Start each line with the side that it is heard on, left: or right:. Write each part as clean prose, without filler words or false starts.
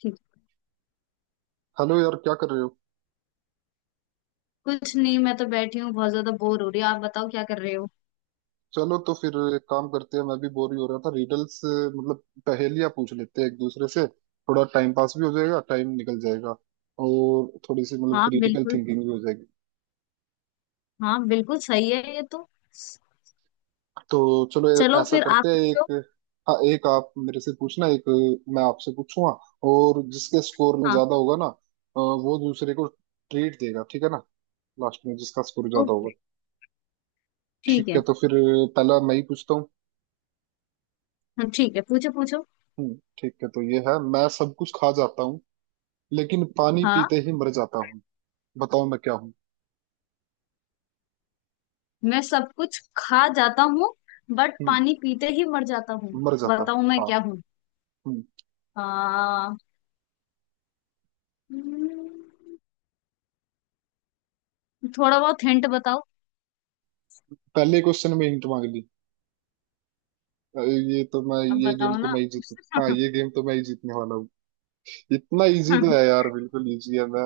left: ठीक।
right: हेलो यार, क्या कर रहे हो।
left: कुछ नहीं, मैं तो बैठी हूँ, बहुत ज्यादा बोर हो रही हूँ। आप बताओ क्या कर रहे हो।
right: चलो तो फिर एक काम करते हैं, मैं भी बोर ही हो रहा था। रिडल्स मतलब पहेलियां पूछ लेते हैं एक दूसरे से, थोड़ा टाइम पास भी हो जाएगा, टाइम निकल जाएगा। और थोड़ी सी मतलब
left: हाँ
right: क्रिटिकल
left: बिल्कुल।
right: थिंकिंग भी हो जाएगी।
left: हाँ बिल्कुल सही है ये तो।
right: तो चलो
left: चलो
right: ऐसा
left: फिर आप
right: करते हैं
left: पूछो।
right: एक। हाँ, एक आप मेरे से पूछना, एक मैं आपसे पूछूंगा। और जिसके स्कोर में
left: हाँ।
right: ज्यादा होगा ना वो दूसरे को ट्रीट देगा, ठीक है ना। लास्ट में जिसका स्कोर ज्यादा होगा।
left: ओके। ठीक
right: ठीक है,
left: है।
right: तो फिर पहला मैं ही पूछता हूँ।
left: हाँ ठीक है, पूछो पूछो।
right: ठीक है तो ये है। मैं सब कुछ खा जाता हूँ, लेकिन पानी
left: हाँ।
right: पीते ही मर जाता हूँ, बताओ मैं क्या हूँ।
left: मैं सब कुछ खा जाता हूँ, बट
right: हम्म।
left: पानी पीते ही मर जाता हूँ।
right: मर जाता हूँ,
left: बताओ मैं
right: हाँ।
left: क्या हूँ।
right: हम्म।
left: आ, हम्म, थोड़ा बहुत हिंट बताओ।
right: पहले क्वेश्चन में हिंट मांग ली। ये तो मैं,
left: अब
right: ये गेम
left: बताओ
right: तो
left: ना।
right: मैं ही जीतू। हाँ, ये गेम तो मैं ही जीतने वाला हूँ। इतना इजी तो
left: क्या
right: है यार, बिल्कुल इजी है मैं।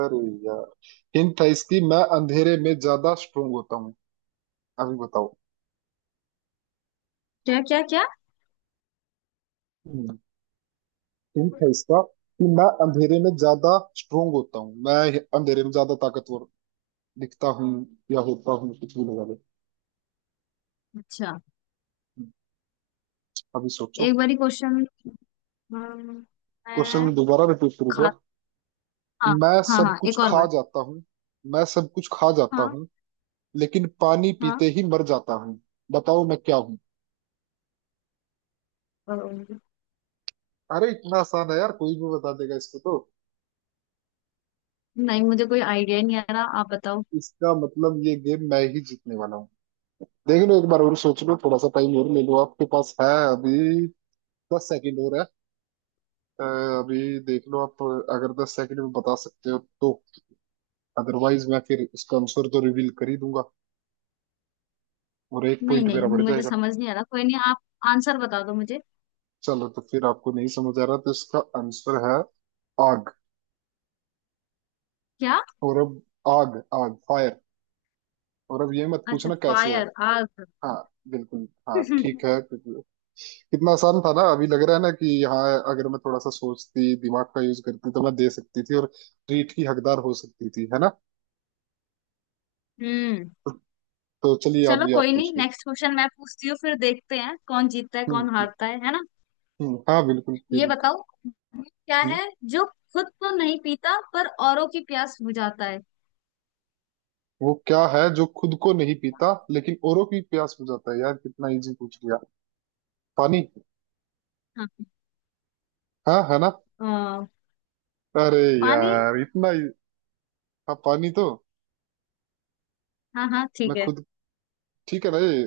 right: अरे यार, हिंट है इसकी, मैं अंधेरे में ज्यादा स्ट्रोंग होता हूँ। अभी बताओ।
left: क्या क्या
right: हिंट है इसका कि मैं अंधेरे में ज्यादा स्ट्रोंग होता हूँ, मैं अंधेरे में ज्यादा ताकतवर दिखता हूँ या होता हूँ, कुछ भी लगा लो।
left: अच्छा।
right: हम्म, अभी सोचो।
left: एक बारी क्वेश्चन। मैं
right: क्वेश्चन दोबारा रिपीट करूंगा।
left: खाता। हाँ।
right: मैं
left: हाँ
right: सब
left: हाँ,
right: कुछ
left: एक और
right: खा
left: बार।
right: जाता हूँ, मैं सब कुछ खा जाता
left: हाँ।
right: हूँ लेकिन पानी पीते
left: हाँ।
right: ही मर जाता हूँ, बताओ मैं क्या हूँ।
left: अम,
right: अरे, इतना आसान है यार, कोई भी बता देगा इसको तो।
left: नहीं मुझे कोई आइडिया नहीं आ रहा, आप बताओ।
right: इसका मतलब ये गेम मैं ही जीतने वाला हूँ। देख लो एक बार और सोच लो, थोड़ा सा टाइम और ले लो, आपके पास है अभी, 10 सेकंड और है। अ, अभी देख लो आप, अगर 10 सेकंड में बता सकते हो तो। अदरवाइज मैं फिर इसका आंसर तो रिवील कर ही दूंगा, और एक
left: नहीं
right: पॉइंट
left: नहीं,
right: मेरा बढ़
left: मुझे
right: जाएगा।
left: समझ नहीं आ रहा, कोई नहीं, आप आंसर बता दो मुझे।
right: चलो तो फिर आपको नहीं समझ आ रहा तो इसका आंसर है आग।
left: क्या।
right: और अब आग, आग फायर, और अब ये मत
left: अच्छा
right: पूछना कैसे है।
left: फायर आग।
right: हाँ, बिल्कुल, हाँ ठीक है बिल्कुल। कितना आसान था ना, अभी लग रहा है ना कि हाँ, अगर मैं थोड़ा सा सोचती, दिमाग का यूज करती, तो मैं दे सकती थी और ट्रीट की हकदार हो सकती थी, है ना।
left: हम्म।
right: तो चलिए, आप
left: चलो
right: भी आप
left: कोई
right: पूछ
left: नहीं,
right: लो।
left: नेक्स्ट क्वेश्चन मैं पूछती हूँ, फिर देखते हैं कौन जीतता है कौन
right: हम्म।
left: हारता है ना।
right: हाँ बिल्कुल, क्यों
left: ये
right: नहीं।
left: बताओ, वो क्या
right: हम्म,
left: है जो खुद तो नहीं पीता पर औरों की प्यास बुझाता है।
right: वो क्या है जो खुद को नहीं पीता लेकिन औरों की प्यास बुझाता है, यार कितना इजी पूछ लिया। पानी।
left: हाँ।
right: हाँ, है ना।
left: अ,
right: अरे
left: पानी।
right: यार। हाँ, पानी तो
left: हाँ हाँ
right: मैं
left: ठीक है।
right: खुद ठीक है ना, ये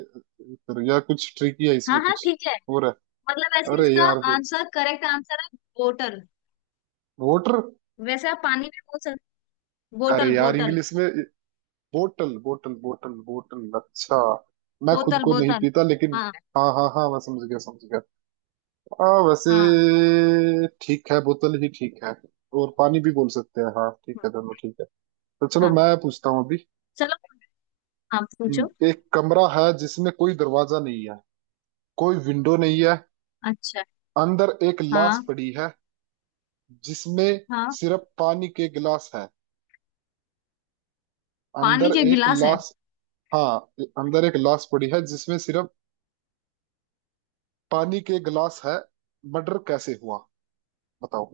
right: फिर, या कुछ ट्रिकी है
left: हाँ
right: इसमें
left: हाँ
right: कुछ
left: ठीक है।
right: और है।
left: मतलब ऐसे
right: अरे
left: इसका
right: यार फिर,
left: आंसर, करेक्ट आंसर है वाटर।
right: वोटर।
left: वैसे आप पानी में बोल सकते,
right: अरे
left: बोतल
right: यार
left: बोतल
right: इंग्लिश में, बोटल बोटल बोटल बोटल, अच्छा। मैं खुद
left: बोतल
right: को नहीं
left: बोतल
right: पीता लेकिन,
left: हाँ
right: हाँ हाँ हाँ, मैं समझ गया समझ गया। हाँ वैसे
left: हाँ
right: ठीक है, बोतल ही ठीक है, और पानी भी बोल सकते हैं, हाँ ठीक
left: हाँ।
right: है, दोनों ठीक है। तो चलो
left: हाँ।
right: मैं पूछता हूँ अभी।
left: चलो, आप पूछो।
right: एक कमरा है जिसमें कोई दरवाजा नहीं है, कोई विंडो नहीं है,
left: अच्छा।
right: अंदर एक लाश
left: हाँ।
right: पड़ी है जिसमें
left: हाँ,
right: सिर्फ पानी के गिलास है।
left: पानी
right: अंदर
left: के
right: एक
left: गिलास है।
right: लाश, हाँ, अंदर एक लाश पड़ी है जिसमें सिर्फ पानी के गिलास है। मर्डर कैसे हुआ, बताओ।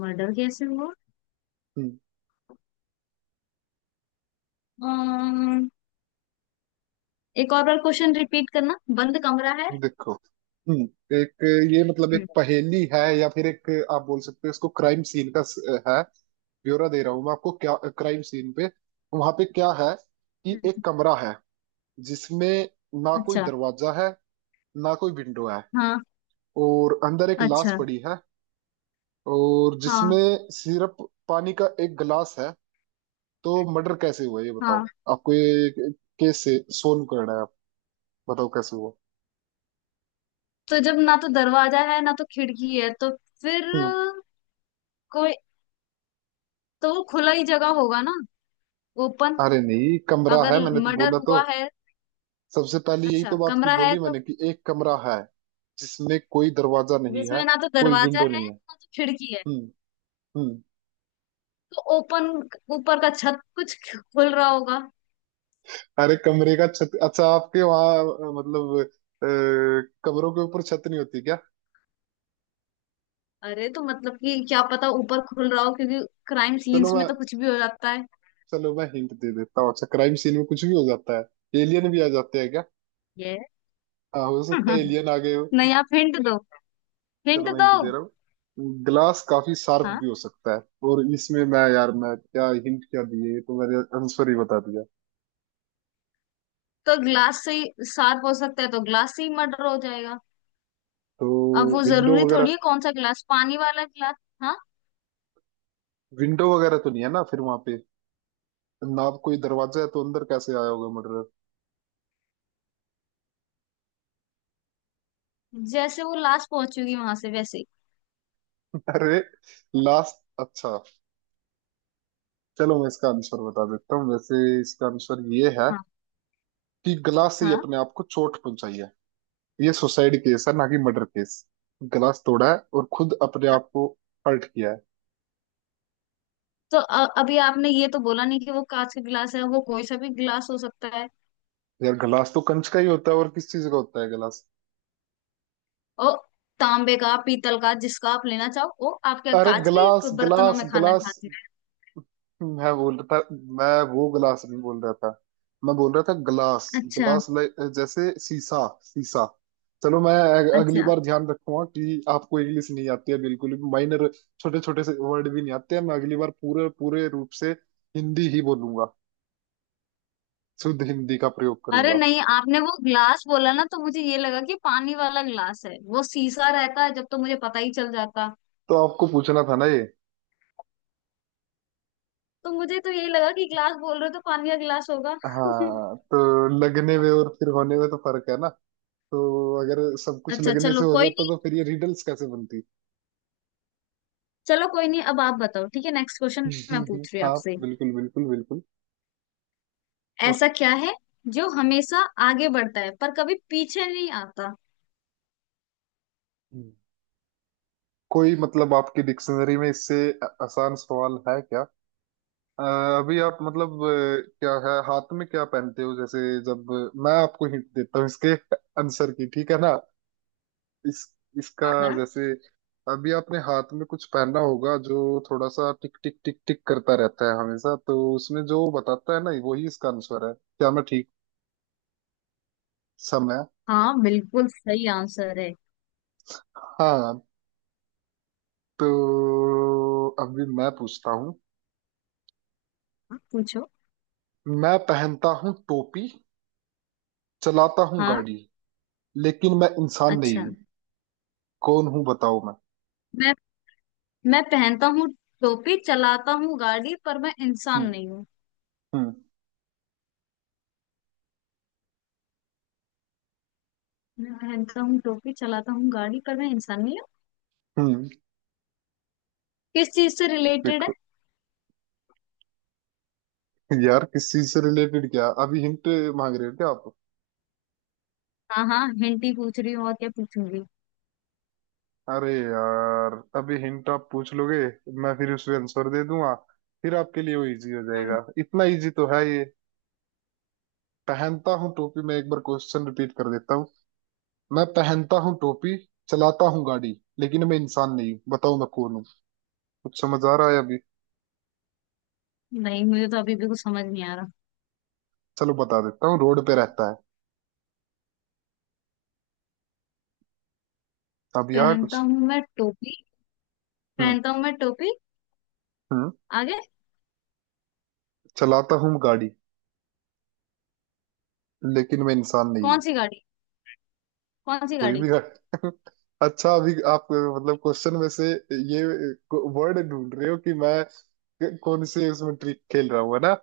left: मर्डर कैसे हुआ।
right: हम्म।
left: अम्म, एक और बार क्वेश्चन रिपीट करना, बंद कमरा है।
right: देखो। हम्म। एक, ये मतलब एक
left: हम्म।
right: पहेली है या फिर एक आप बोल सकते हो इसको, क्राइम सीन का है, ब्यौरा दे रहा हूँ मैं आपको क्या क्राइम सीन पे, वहां पे क्या है, कि एक कमरा है जिसमें ना कोई
left: अच्छा।
right: दरवाजा है, ना कोई विंडो है,
left: हाँ।
right: और अंदर एक लाश
left: अच्छा।
right: पड़ी है, और
left: हाँ।
right: जिसमें सिर्फ पानी का एक गिलास है। तो मर्डर कैसे हुआ ये
left: हाँ,
right: बताओ। आपको ये केस से सोल्व करना है, आप बताओ कैसे हुआ।
left: तो जब ना तो दरवाजा है ना तो खिड़की है, तो फिर
right: हम्म,
left: कोई, तो वो खुला ही जगह होगा ना, ओपन।
right: अरे नहीं, कमरा
left: अगर
right: है मैंने तो
left: मर्डर
right: बोला तो,
left: हुआ है।
right: सबसे पहले यही
left: अच्छा,
right: तो बात की,
left: कमरा है
right: बोली
left: तो
right: मैंने कि एक कमरा है जिसमें कोई दरवाजा नहीं है,
left: जिसमें ना तो
right: कोई
left: दरवाजा
right: विंडो
left: है
right: नहीं है।
left: ना तो खिड़की है,
right: हम्म हम्म।
left: तो ओपन ऊपर का छत कुछ खुल रहा होगा।
right: अरे कमरे का छत, अच्छा, आपके वहाँ मतलब कमरों के ऊपर छत नहीं होती क्या।
left: अरे, तो मतलब कि क्या पता ऊपर खुल रहा हो, क्योंकि क्राइम
right: चलो
left: सीन्स
right: मैं,
left: में तो कुछ भी हो जाता है।
right: चलो मैं हिंट दे देता हूँ। अच्छा क्राइम सीन में कुछ भी हो जाता है, एलियन भी आ जाते हैं क्या।
left: ये
right: हाँ, हो सकता है एलियन आ गए।
left: नहीं, आप हिंट दो, हिंट
right: चलो मैं
left: दो।
right: हिंट दे रहा हूँ, ग्लास काफी शार्प
left: हाँ
right: भी हो सकता है, और इसमें मैं, यार मैं क्या हिंट क्या दिए, ये तो मैंने आंसर ही बता दिया।
left: तो ग्लास से ही सार्प हो सकता है, तो ग्लास से ही मर्डर हो जाएगा। अब वो
right: तो विंडो
left: जरूरी
right: वगैरह,
left: थोड़ी है कौन सा ग्लास, पानी वाला ग्लास। हाँ,
right: विंडो वगैरह तो नहीं है ना फिर वहां पे, ना कोई दरवाजा है तो अंदर कैसे आया होगा मर्डर।
left: जैसे वो लास्ट पहुंचेगी वहां से वैसे ही।
right: अरे, लास्ट, अच्छा, चलो मैं इसका आंसर बता देता हूँ, वैसे इसका आंसर ये है
left: हाँ।
right: कि ग्लास से ही
left: हाँ,
right: अपने आप को चोट पहुंचाई है। ये सुसाइड केस है ना कि मर्डर केस। ग्लास तोड़ा है और खुद अपने आप को हर्ट किया है।
left: तो अभी आपने ये तो बोला नहीं कि वो कांच का गिलास है, वो कोई सा भी गिलास हो सकता है।
right: यार गिलास तो कंच का ही होता है, और किस चीज का होता है गिलास।
left: और तांबे का, पीतल का, जिसका आप लेना चाहो, वो आपके
right: अरे
left: कांच
right: गिलास
left: के बर्तनों
right: गिलास
left: में खाना
right: गिलास,
left: खाते हैं।
right: मैं बोल रहा था, मैं वो गिलास नहीं बोल रहा था, मैं बोल रहा था गिलास,
left: अच्छा।
right: गिलास लाइक जैसे शीशा, शीशा। चलो मैं अगली
left: अच्छा।
right: बार ध्यान रखूंगा कि आपको इंग्लिश नहीं आती है बिल्कुल भी, माइनर छोटे छोटे से वर्ड भी नहीं आते हैं। मैं अगली बार पूरे पूरे रूप से हिंदी ही बोलूंगा, शुद्ध हिंदी का प्रयोग
left: अरे
right: करूंगा।
left: नहीं, आपने वो ग्लास बोला ना, तो मुझे ये लगा कि पानी वाला ग्लास है, वो शीशा रहता है जब, तो मुझे पता ही चल जाता।
right: तो आपको पूछना था ना ये।
left: तो मुझे तो यही लगा कि ग्लास बोल रहे हो, तो पानी का ग्लास होगा।
right: हाँ, तो लगने में और फिर होने में तो फर्क है ना, तो अगर सब कुछ
left: अच्छा
right: लगने
left: चलो
right: से हो
left: कोई
right: जाता
left: नहीं।
right: तो फिर ये रिडल्स कैसे बनती।
left: चलो कोई नहीं, अब आप बताओ, ठीक है, नेक्स्ट क्वेश्चन मैं पूछ रही हूँ
right: हाँ
left: आपसे।
right: बिल्कुल बिल्कुल बिल्कुल। और
left: ऐसा क्या है जो हमेशा आगे बढ़ता है पर कभी पीछे नहीं आता।
right: हम्म। कोई मतलब आपकी डिक्शनरी में इससे आसान सवाल है क्या। अ, अभी आप मतलब क्या है हाथ में क्या पहनते हो, जैसे, जब मैं आपको हिंट देता हूँ इसके आंसर की, ठीक है ना, इस, इसका,
left: हाँ। हाँ
right: जैसे अभी आपने हाथ में कुछ पहना होगा जो थोड़ा सा टिक टिक टिक टिक करता रहता है हमेशा, तो उसमें जो बताता है ना वही इसका आंसर है। क्या मैं ठीक, समय।
left: हाँ बिल्कुल सही आंसर है।
right: हाँ, तो अभी मैं पूछता हूँ।
left: हाँ, पूछो।
right: मैं पहनता हूँ टोपी, चलाता हूँ
left: हाँ।
right: गाड़ी, लेकिन मैं इंसान
left: अच्छा।
right: नहीं हूँ, कौन हूँ बताओ मैं।
left: मैं मैं पहनता हूँ टोपी, चलाता हूँ गाड़ी, पर मैं इंसान
right: हम्म
left: नहीं हूँ।
right: हम्म।
left: मैं पहनता हूँ टोपी, चलाता हूँ गाड़ी, पर मैं इंसान नहीं हूँ।
right: हम्म,
left: किस चीज से रिलेटेड है।
right: देखो, यार किस चीज से रिलेटेड, क्या अभी हिंट मांग रहे हो क्या आप।
left: हाँ हाँ, हिंट ही पूछ रही हूँ, और क्या पूछूंगी।
right: अरे यार अभी हिंट आप पूछ लोगे, मैं फिर उसमें आंसर दे दूंगा, फिर आपके लिए वो इजी हो
left: हम्म,
right: जाएगा, इतना इजी तो है ये। पहनता हूँ टोपी, मैं एक बार क्वेश्चन रिपीट कर देता हूँ। मैं पहनता हूँ टोपी, चलाता हूँ गाड़ी, लेकिन मैं इंसान नहीं हूँ, बताओ मैं कौन हूँ। कुछ समझ आ रहा है अभी।
left: नहीं, मुझे तो अभी भी कुछ समझ नहीं आ रहा।
right: चलो बता देता हूँ, रोड पे रहता है। अभी आ कुछ।
left: पहनता हूँ मैं टोपी,
right: हम्म
left: पहनता हूँ मैं टोपी।
right: हम्म।
left: आगे।
right: चलाता हूँ गाड़ी, लेकिन मैं इंसान नहीं
left: कौन
right: हूँ।
left: सी गाड़ी, कौन सी
right: कोई
left: गाड़ी।
right: भी गाड़ी अच्छा, अभी आप मतलब क्वेश्चन में से ये वर्ड ढूंढ रहे हो कि मैं कौन से उसमें ट्रिक खेल रहा हूँ, है ना।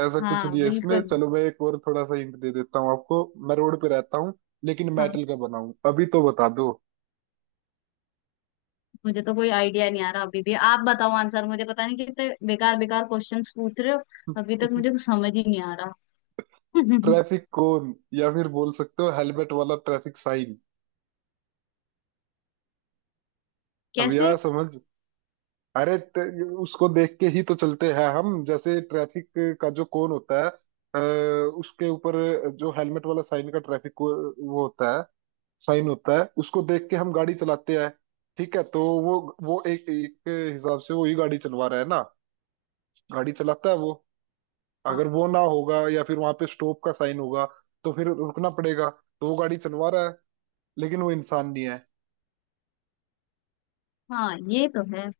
right: ऐसा कुछ
left: हाँ
right: नहीं है इसमें।
left: बिल्कुल।
right: चलो मैं एक और थोड़ा सा हिंट दे देता हूँ आपको, मैं रोड पे रहता हूँ लेकिन
left: हाँ,
right: मेटल का बना हूँ, अभी तो बता दो।
left: मुझे तो कोई आइडिया नहीं आ रहा अभी भी, आप बताओ आंसर, मुझे पता नहीं कितने बेकार बेकार क्वेश्चंस पूछ रहे हो। अभी तक मुझे कुछ समझ ही नहीं आ रहा।
right: ट्रैफिक कोन, या फिर बोल सकते हो हेलमेट वाला ट्रैफिक साइन। अब
left: कैसे।
right: यह समझ, अरे, उसको देख के ही तो चलते हैं हम, जैसे ट्रैफिक का जो कोन होता है, अ, उसके ऊपर जो हेलमेट वाला साइन का वो होता है, साइन होता है, उसको देख के हम गाड़ी चलाते हैं। ठीक है, तो वो एक एक हिसाब से वो ही गाड़ी चलवा रहा है ना, गाड़ी चलाता है वो।
left: हाँ।
right: अगर वो ना होगा या फिर वहां पे स्टॉप का साइन होगा, तो फिर रुकना पड़ेगा, तो वो गाड़ी चलवा रहा है, लेकिन वो इंसान नहीं
left: हाँ, ये तो है।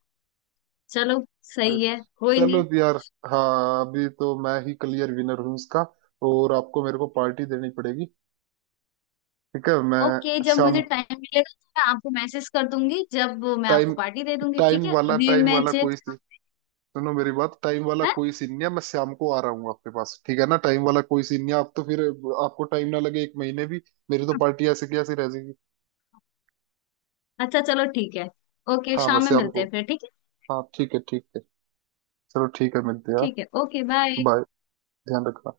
left: चलो
right: है।
left: सही है, कोई
right: चलो
left: नहीं।
right: भी यार, हाँ अभी तो मैं ही क्लियर विनर हूँ इसका, और आपको मेरे को पार्टी देनी पड़ेगी। ठीक है,
left: ओके,
right: मैं
left: जब
right: शाम,
left: मुझे टाइम मिलेगा तो मैं आपको मैसेज कर दूंगी, जब मैं आपको
right: टाइम,
left: पार्टी दे दूंगी, ठीक है, अभी
right: टाइम
left: मैं
right: वाला
left: चेक।
right: सुनो मेरी बात, टाइम वाला
left: है।
right: कोई सीन नहीं है, मैं शाम को आ रहा हूँ आपके पास। ठीक है ना, टाइम वाला कोई सीन नहीं है, आप तो फिर, आपको टाइम ना लगे एक महीने भी, मेरी तो पार्टी ऐसे की ऐसी रह जाएगी।
left: अच्छा चलो ठीक है। ओके,
right: हाँ, मैं
left: शाम में
right: शाम
left: मिलते
right: को,
left: हैं फिर, ठीक है।
right: हाँ ठीक है ठीक है, चलो ठीक है मिलते हैं।
left: ठीक है, ओके बाय।
right: बाय, ध्यान रखना।